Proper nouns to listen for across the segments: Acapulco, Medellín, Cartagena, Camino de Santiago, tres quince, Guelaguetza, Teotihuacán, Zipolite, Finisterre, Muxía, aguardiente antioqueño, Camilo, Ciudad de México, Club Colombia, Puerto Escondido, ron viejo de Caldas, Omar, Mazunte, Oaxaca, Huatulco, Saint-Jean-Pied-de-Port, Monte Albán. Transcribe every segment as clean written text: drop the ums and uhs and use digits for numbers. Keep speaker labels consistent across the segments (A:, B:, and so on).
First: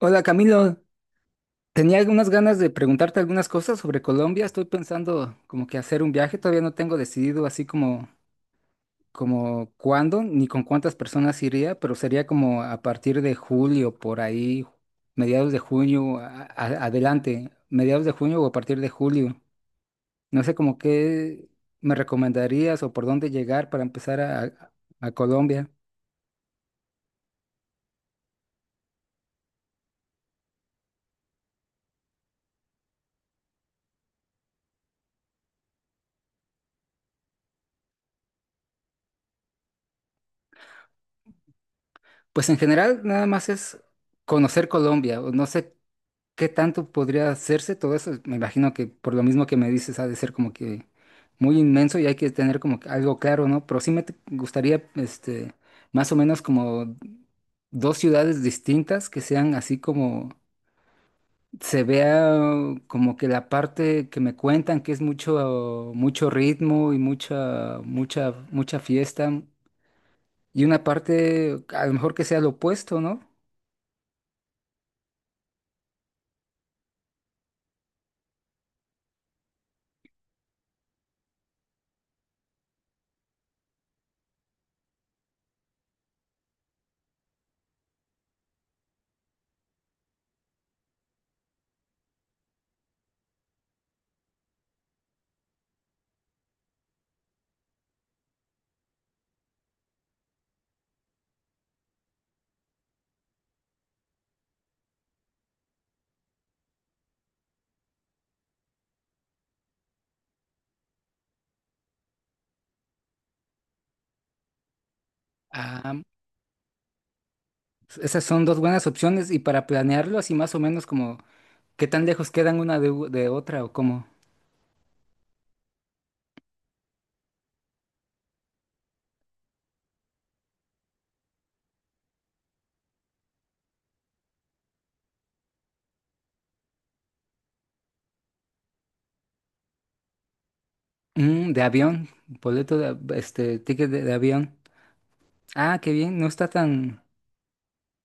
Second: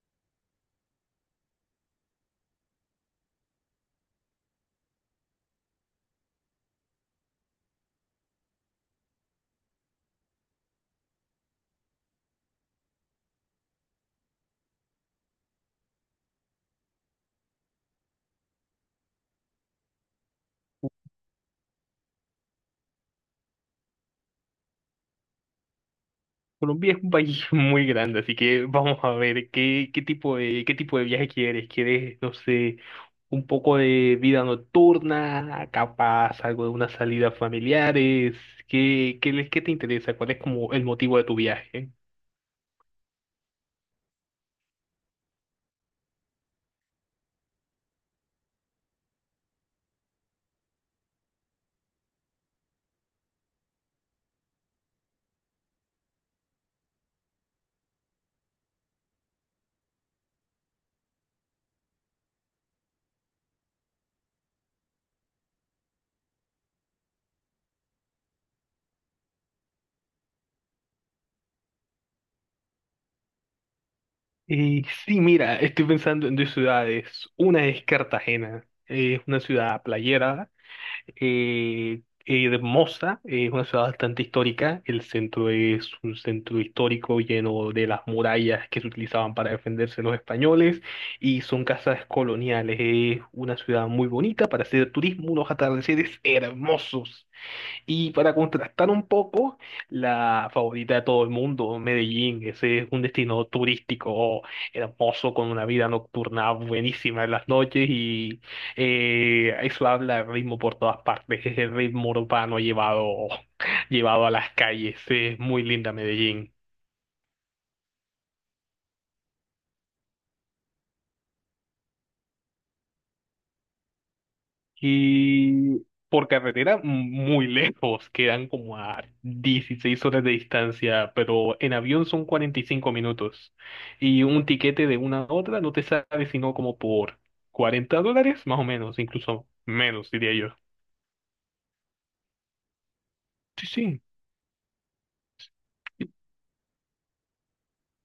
A: Hola Camilo, tenía algunas ganas de preguntarte algunas cosas sobre Colombia. Estoy pensando como que hacer un viaje, todavía no tengo decidido así como cuándo ni con cuántas personas iría, pero sería como a partir de julio, por ahí, mediados de junio, adelante, mediados de junio o a partir de julio. No sé como qué me recomendarías o por dónde llegar para empezar a Colombia.
B: Colombia es un país muy grande, así que vamos a ver qué tipo de viaje quieres. ¿Quieres, no sé, un poco de vida nocturna, capaz algo de unas salidas familiares? ¿Qué te interesa? ¿Cuál es como el motivo de tu viaje?
A: Pues en general nada más es conocer Colombia, o no sé. ¿Qué tanto podría hacerse todo eso? Me imagino que por lo mismo que me dices ha de ser como que muy inmenso y hay que tener como que algo claro, ¿no? Pero sí me gustaría, este, más o menos como dos ciudades distintas que sean así como se vea como que la parte que me cuentan que es mucho mucho ritmo y mucha mucha mucha fiesta y una parte a lo mejor que sea lo opuesto, ¿no?
B: Sí, mira, estoy pensando en dos ciudades. Una es Cartagena, es una ciudad playera, hermosa, es una ciudad bastante histórica. El centro es un centro histórico lleno de las murallas que se utilizaban para defenderse los españoles y son casas coloniales. Es una ciudad muy bonita para hacer turismo, unos atardeceres hermosos. Y para contrastar un poco, la favorita de todo el mundo, Medellín, ese es un destino turístico hermoso con una vida nocturna buenísima en las noches y eso habla de ritmo por todas partes, es el ritmo urbano llevado, llevado a las calles, es muy
A: Ah,
B: linda Medellín.
A: esas son dos buenas opciones y para planearlo así más o menos como, ¿qué tan lejos quedan una de, de otra o cómo?
B: Y por carretera muy lejos, quedan como a 16 horas de distancia, pero en avión son 45 minutos. Y un tiquete de una a otra no te sale sino como por $40, más o menos, incluso menos, diría yo.
A: De avión, boleto de, este,
B: Sí,
A: ticket de,
B: sí.
A: de avión. Ah, qué bien, no está tan,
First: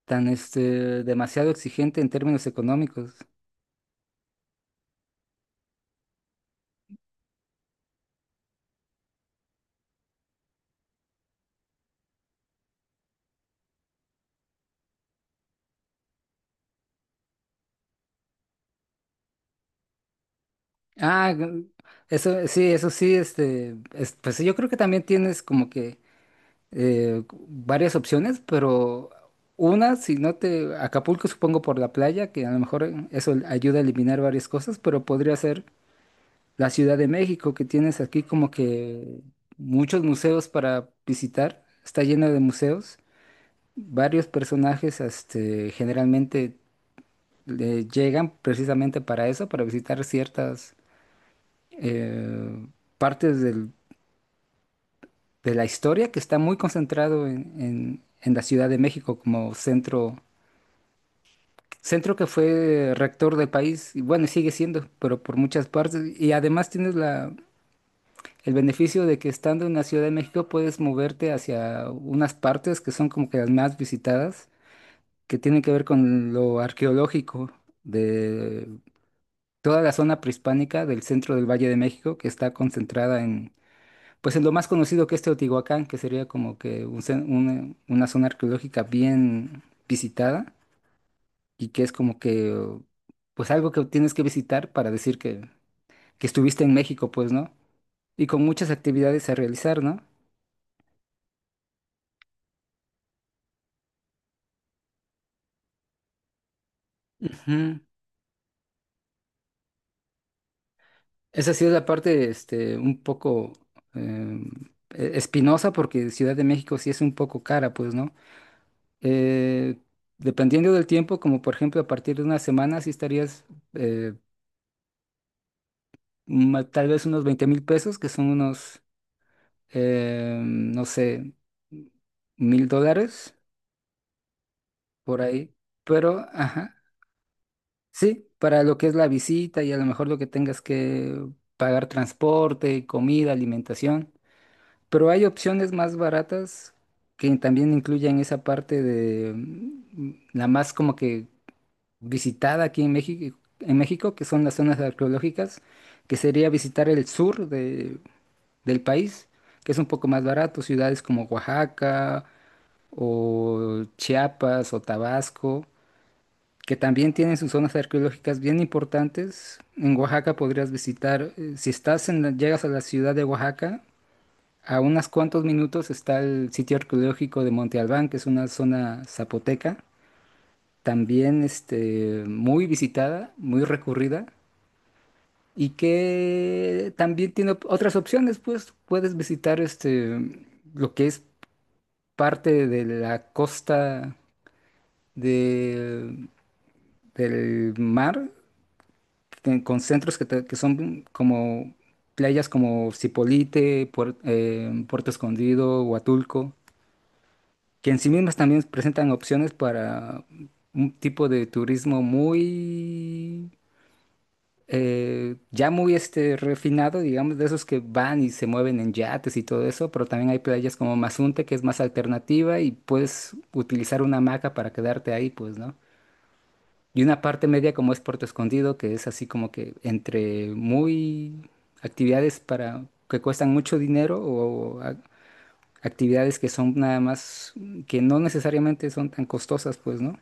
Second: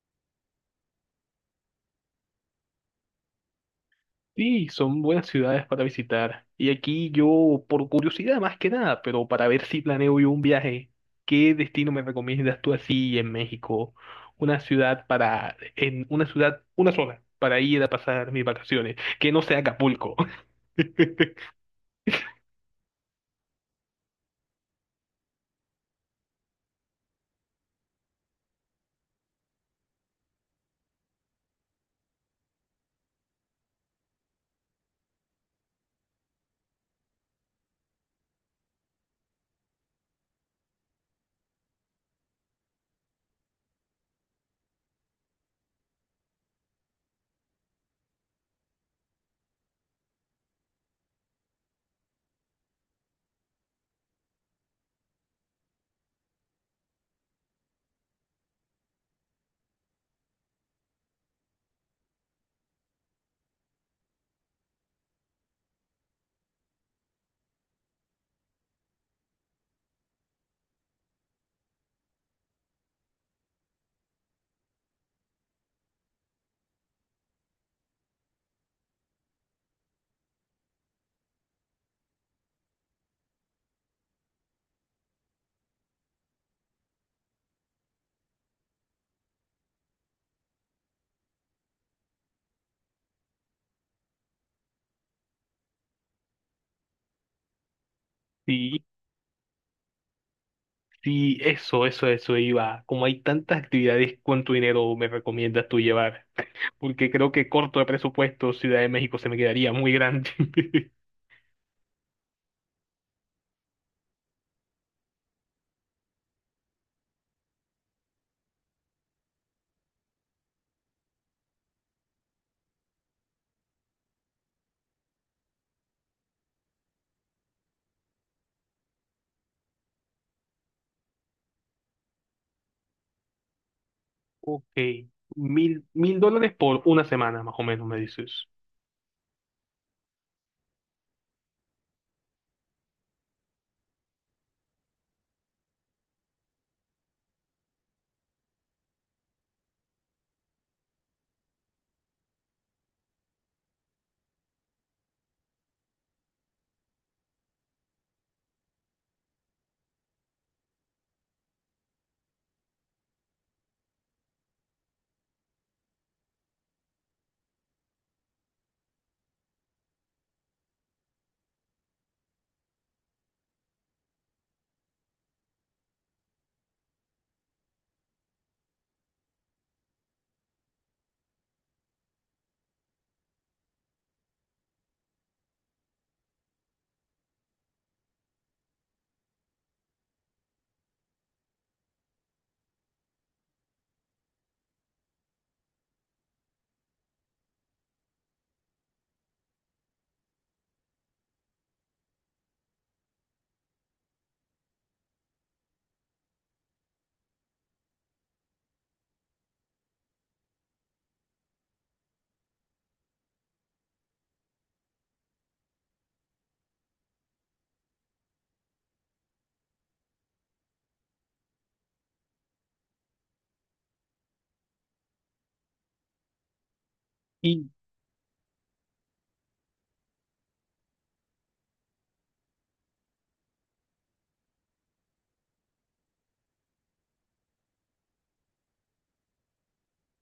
A: tan, este, demasiado exigente en términos económicos.
B: Sí, son buenas ciudades para visitar. Y aquí yo, por curiosidad más que nada, pero para ver si planeo yo un viaje, ¿qué destino me recomiendas tú así en México? Una ciudad para, en una ciudad, una sola, para ir a pasar mis vacaciones, que no sea Acapulco.
A: Ah, eso sí, este, pues sí, yo creo que también tienes como que varias opciones, pero una, si no te, Acapulco supongo por la playa, que a lo mejor eso ayuda a eliminar varias cosas, pero podría ser la Ciudad de México, que tienes aquí como que muchos museos para visitar, está lleno de museos. Varios personajes, este, generalmente llegan precisamente para eso, para visitar ciertas eh, partes de la historia que está muy concentrado en, en la Ciudad de México como centro, centro que fue rector del país, y bueno, sigue siendo, pero por muchas partes. Y además tienes el beneficio de que estando en la Ciudad de México puedes moverte hacia unas partes que son como que las más visitadas, que tienen que ver con lo arqueológico de toda la zona prehispánica del centro del Valle de México, que está concentrada en, pues en lo más conocido que es Teotihuacán, que sería como que un una zona arqueológica bien visitada y que es como que, pues algo que tienes que visitar para decir que estuviste en México, pues, ¿no? Y con muchas
B: Sí,
A: actividades a realizar, ¿no?
B: sí, eso iba. Como hay tantas actividades, ¿cuánto dinero me recomiendas tú llevar? Porque creo que corto
A: Ujú.
B: de presupuesto, Ciudad de México se me quedaría muy grande.
A: Esa sí es la parte, este, un poco eh, espinosa porque Ciudad de México sí es un poco cara, pues, ¿no? Eh, dependiendo del tiempo, como por ejemplo a partir de una semana, sí estarías, eh, tal vez unos 20,000 pesos, que son unos, no sé, 1,000 dólares
B: Ok,
A: por ahí.
B: mil
A: Pero,
B: dólares
A: ajá,
B: por una semana, más o menos, me
A: sí,
B: dices.
A: para lo que es la visita y a lo mejor lo que tengas que pagar transporte, comida, alimentación. Pero hay opciones más baratas que también incluyen esa parte de la más como que visitada aquí en México, que son las zonas arqueológicas, que sería visitar el sur del país, que es un poco más barato, ciudades como Oaxaca o Chiapas o Tabasco, que también tienen sus zonas arqueológicas bien importantes. En Oaxaca podrías visitar, si estás en llegas a la ciudad de Oaxaca, a unos cuantos minutos está el sitio arqueológico de Monte Albán, que es una zona zapoteca, también este, muy visitada, muy recurrida, y que también tiene otras opciones, pues puedes visitar este, lo que es parte de la costa de- del mar, que, con centros que, que son como playas como Zipolite, Puerto Escondido, Huatulco, que en sí mismas también presentan opciones para un tipo de turismo muy, ya muy este, refinado, digamos, de esos que van y se mueven en yates y todo eso, pero también hay playas como Mazunte, que es más alternativa y puedes utilizar una hamaca para quedarte ahí, pues, ¿no? Y una parte
B: Y
A: media como es Puerto Escondido, que es así como que entre muy actividades para que cuestan mucho dinero o, actividades que son nada más, que no necesariamente son tan costosas, pues, ¿no?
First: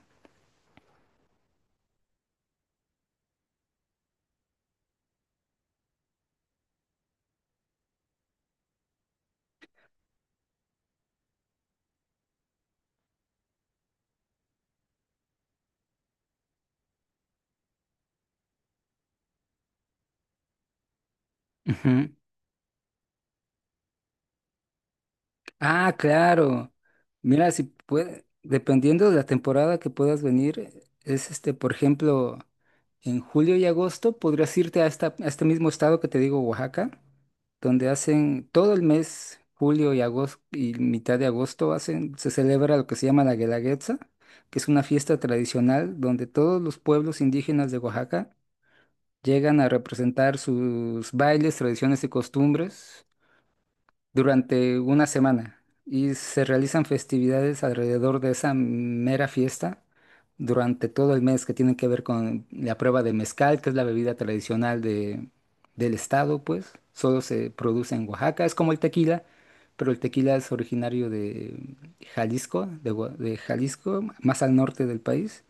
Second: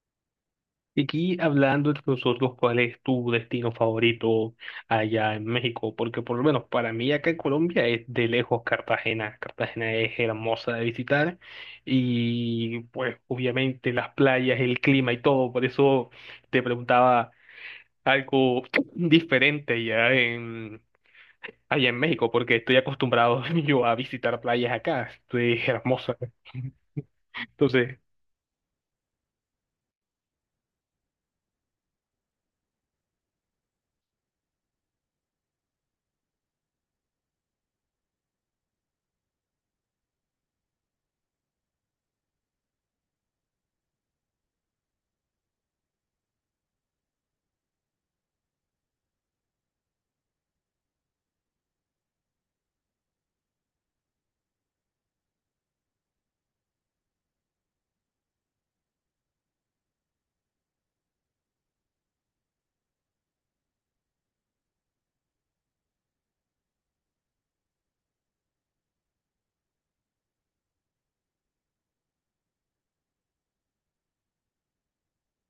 B: aquí hablando entre nosotros, ¿cuál es tu destino favorito allá en México? Porque por lo menos para mí acá en Colombia es de lejos Cartagena. Cartagena es hermosa de visitar y pues obviamente las playas, el clima y todo. Por eso te preguntaba algo diferente allá en
A: Ujú.
B: México, porque estoy acostumbrado yo a visitar playas acá. Es
A: Ah,
B: hermosa.
A: claro. Mira, si
B: Entonces.
A: puede, dependiendo de la temporada que puedas venir, es este, por ejemplo, en julio y agosto podrías irte a, esta, a este mismo estado que te digo, Oaxaca, donde hacen todo el mes, julio y agosto y mitad de agosto hacen, se celebra lo que se llama la Guelaguetza, que es una fiesta tradicional donde todos los pueblos indígenas de Oaxaca llegan a representar sus bailes, tradiciones y costumbres durante una semana y se realizan festividades alrededor de esa mera fiesta durante todo el mes que tienen que ver con la prueba de mezcal, que es la bebida tradicional de, del estado, pues solo se produce en Oaxaca, es como el tequila, pero el tequila es originario de Jalisco, de Jalisco, más al norte del país.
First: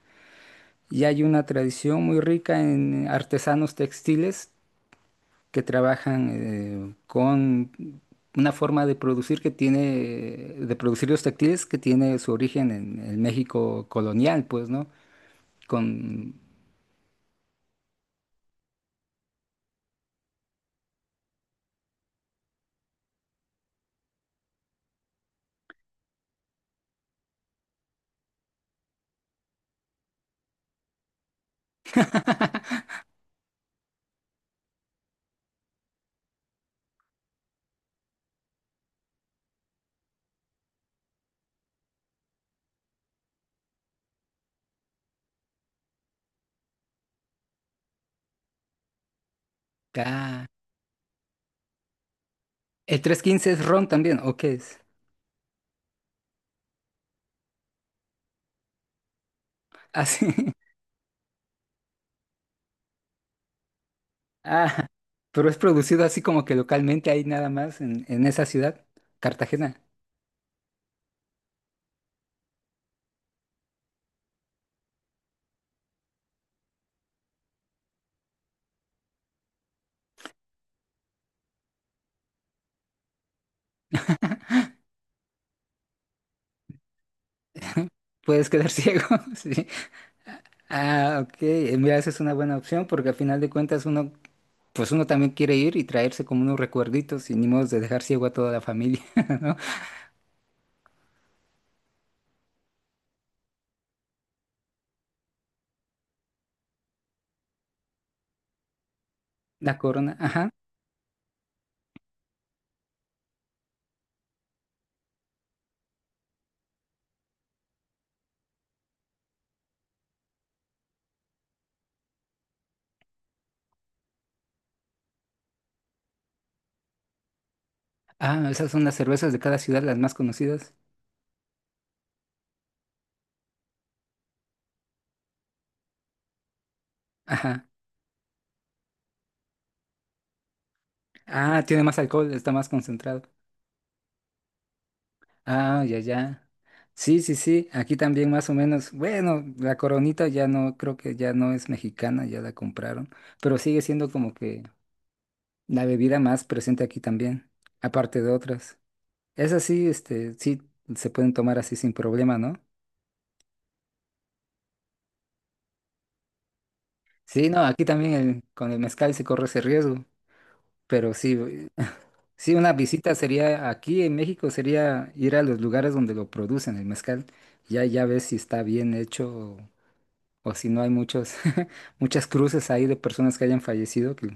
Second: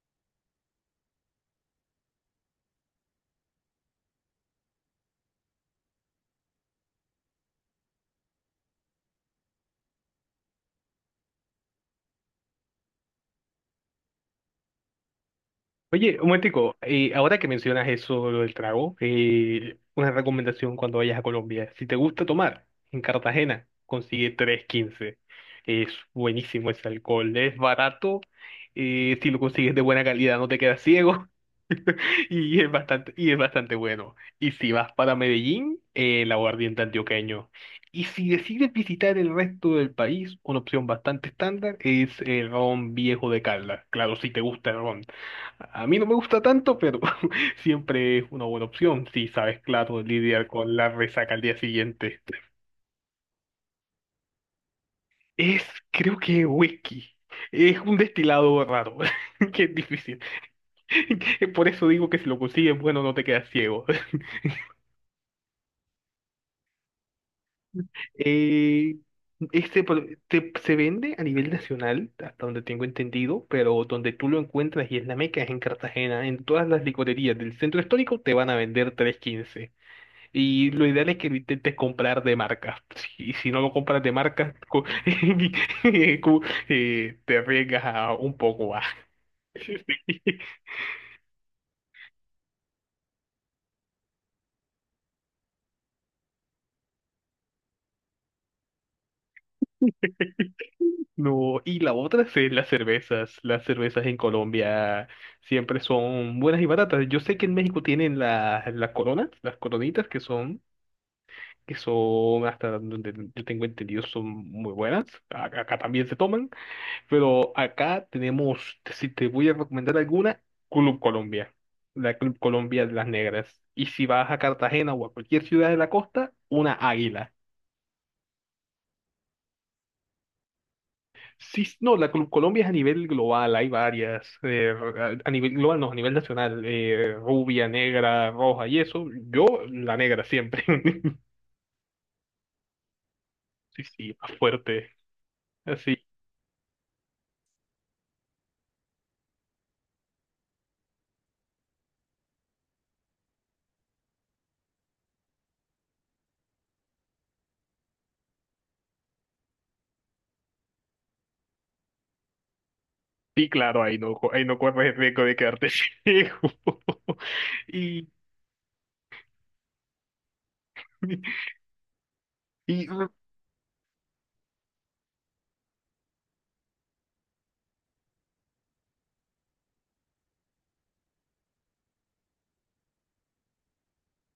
A: Y hay una tradición muy rica en artesanos textiles que trabajan con una forma de producir que tiene, de producir los textiles que tiene su origen en el México colonial, pues, ¿no?
B: Oye, un
A: Con...
B: momentico, ahora que mencionas eso, lo del trago, una recomendación cuando vayas a Colombia. Si te gusta tomar, en Cartagena, consigue 315. Es buenísimo ese alcohol, es barato, si lo consigues de buena calidad no te quedas ciego. Y es bastante, y es bastante bueno. Y si vas para Medellín, el aguardiente antioqueño. Y si decides visitar el resto del país, una opción bastante estándar es el ron viejo de Caldas. Claro, si te gusta el ron. A mí no me gusta tanto, pero siempre es una buena opción si sabes, claro,
A: Ah,
B: lidiar con la resaca al día siguiente.
A: ¿el 315 es ron también, o qué es?
B: Es, creo que whisky. Es un destilado raro, que es difícil.
A: Así. Ah, sí.
B: Por eso digo que si lo consigues, bueno, no te quedas ciego.
A: Ah, pero ¿es producido así como que localmente ahí nada más en esa ciudad,
B: Eh,
A: Cartagena?
B: se vende a nivel nacional, hasta donde tengo entendido, pero donde tú lo encuentras y es la meca es en Cartagena. En todas las licorerías del centro histórico te van a vender tres quince. Y lo ideal es que lo intentes comprar de marca. Y si no lo compras de marca, co- te arriesgas a un
A: Puedes quedar
B: poco más.
A: ciego, sí. Ah, ok. Mira, esa es una buena opción porque al final de cuentas uno, pues uno también quiere ir y traerse como unos recuerditos y ni modo de dejar ciego a toda la familia, ¿no?
B: No, y la otra es las cervezas. Las cervezas en Colombia siempre son buenas y baratas. Yo sé que en México tienen las coronas, las
A: La
B: coronitas
A: Corona,
B: que
A: ajá.
B: son, que son, hasta donde yo tengo entendido, son muy buenas. Acá, también se toman, pero acá tenemos, si te voy a recomendar alguna, Club Colombia. La Club Colombia de las Negras. Y si vas a Cartagena o a cualquier ciudad de la costa, una águila.
A: Ah, esas son las cervezas de cada ciudad, las más conocidas.
B: Sí, no, la Colombia es a nivel global, hay varias, a nivel global, no, a nivel nacional,
A: Ajá.
B: rubia, negra, roja y eso, yo la negra siempre,
A: Ah, tiene más alcohol, está más concentrado.
B: sí, sí, más fuerte,
A: Ah,
B: así,
A: ya, ya. Sí, sí, sí, aquí también más o menos. Bueno, la Coronita ya no, creo que ya no es mexicana, ya la compraron, pero sigue siendo como que la bebida más presente aquí también, aparte de otras. Esas sí, este, sí, se pueden tomar así sin problema, ¿no?
B: sí, claro, ahí no corres el riesgo de quedarte ciego,
A: Sí, no, aquí
B: y,
A: también con el mezcal se corre ese riesgo, pero sí, sí, una
B: y
A: visita sería, aquí en México sería ir a los lugares donde lo producen el mezcal, ya ves si está bien hecho o si no hay muchos muchas cruces ahí de personas que hayan fallecido, que...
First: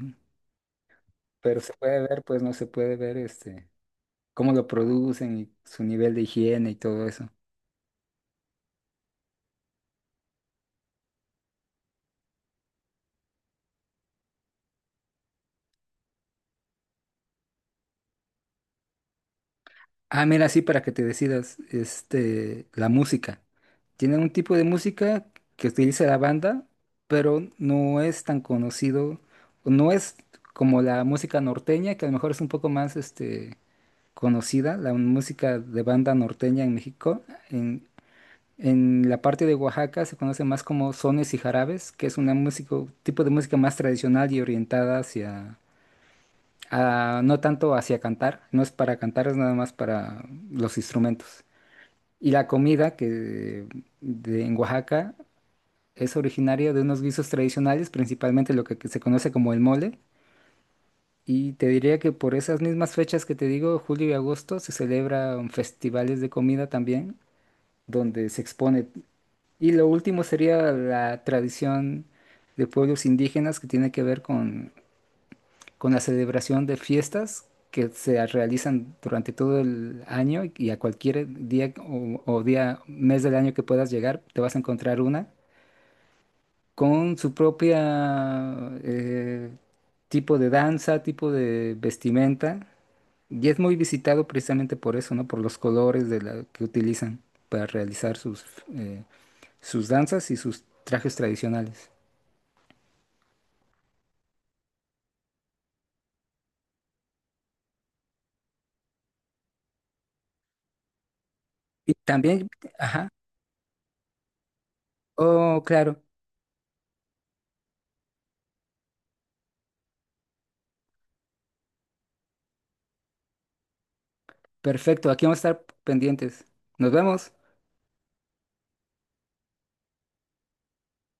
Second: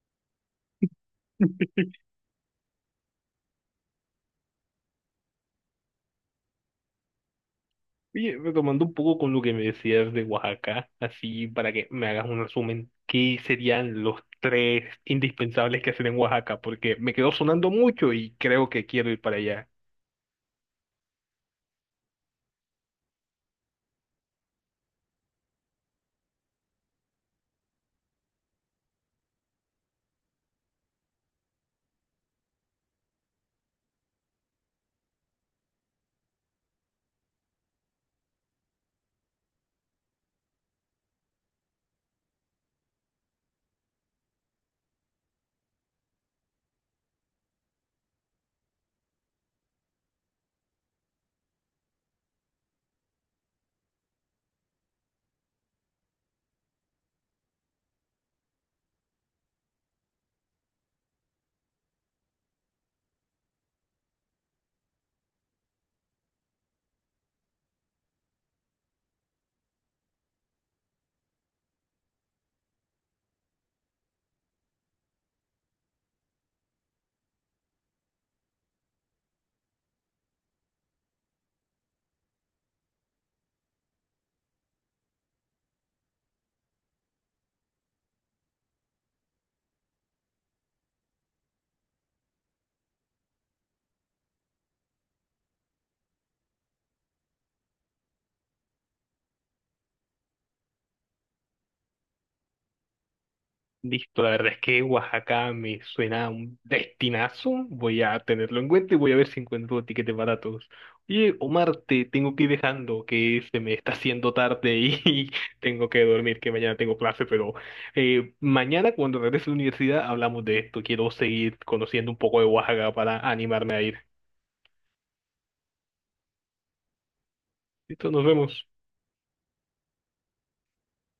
A: pero se puede ver, pues no se puede ver este cómo lo producen y su nivel de higiene y todo eso.
B: Oye, retomando un poco con lo que me decías de Oaxaca, así para que me hagas un resumen, ¿qué serían los tres indispensables que hacer en Oaxaca? Porque me quedó sonando mucho y creo que quiero ir para allá.
A: Ah, mira, sí, para que te decidas, este, la música. Tienen un tipo de música que utiliza la banda, pero no es tan conocido, o no es como la música norteña, que a lo mejor es un poco más, este, conocida, la música de banda norteña en México. En, en la parte de Oaxaca se conoce más como sones y jarabes, que es una música, tipo de música más tradicional y orientada hacia, no tanto hacia cantar, no es para cantar, es nada más para los instrumentos. Y la comida que de, en Oaxaca es originaria de unos guisos tradicionales, principalmente lo que, se conoce como el mole. Y te diría que por esas mismas fechas que te digo, julio y agosto, se celebran festivales de comida también, donde se expone. Y lo último sería la tradición de pueblos indígenas que tiene que ver con la celebración de fiestas que se realizan durante todo el año y a cualquier día o día, mes del año que puedas llegar, te vas a encontrar una con su propia tipo de danza, tipo de vestimenta. Y es muy visitado precisamente por eso, ¿no? Por los colores de que utilizan para realizar sus, eh, sus danzas y sus trajes tradicionales.
B: Listo, la verdad es que Oaxaca me suena a un destinazo. Voy a tenerlo en cuenta y voy a ver si encuentro tiquetes baratos. Oye, Omar,
A: Y
B: te tengo que
A: también,
B: ir dejando,
A: ajá,
B: que se me está haciendo tarde y y
A: oh,
B: tengo
A: claro.
B: que dormir, que mañana tengo clase, pero mañana cuando regrese a la universidad hablamos de esto. Quiero seguir conociendo un poco de Oaxaca para animarme a ir.
A: Perfecto, aquí vamos a estar pendientes. Nos vemos.
B: Listo, nos vemos.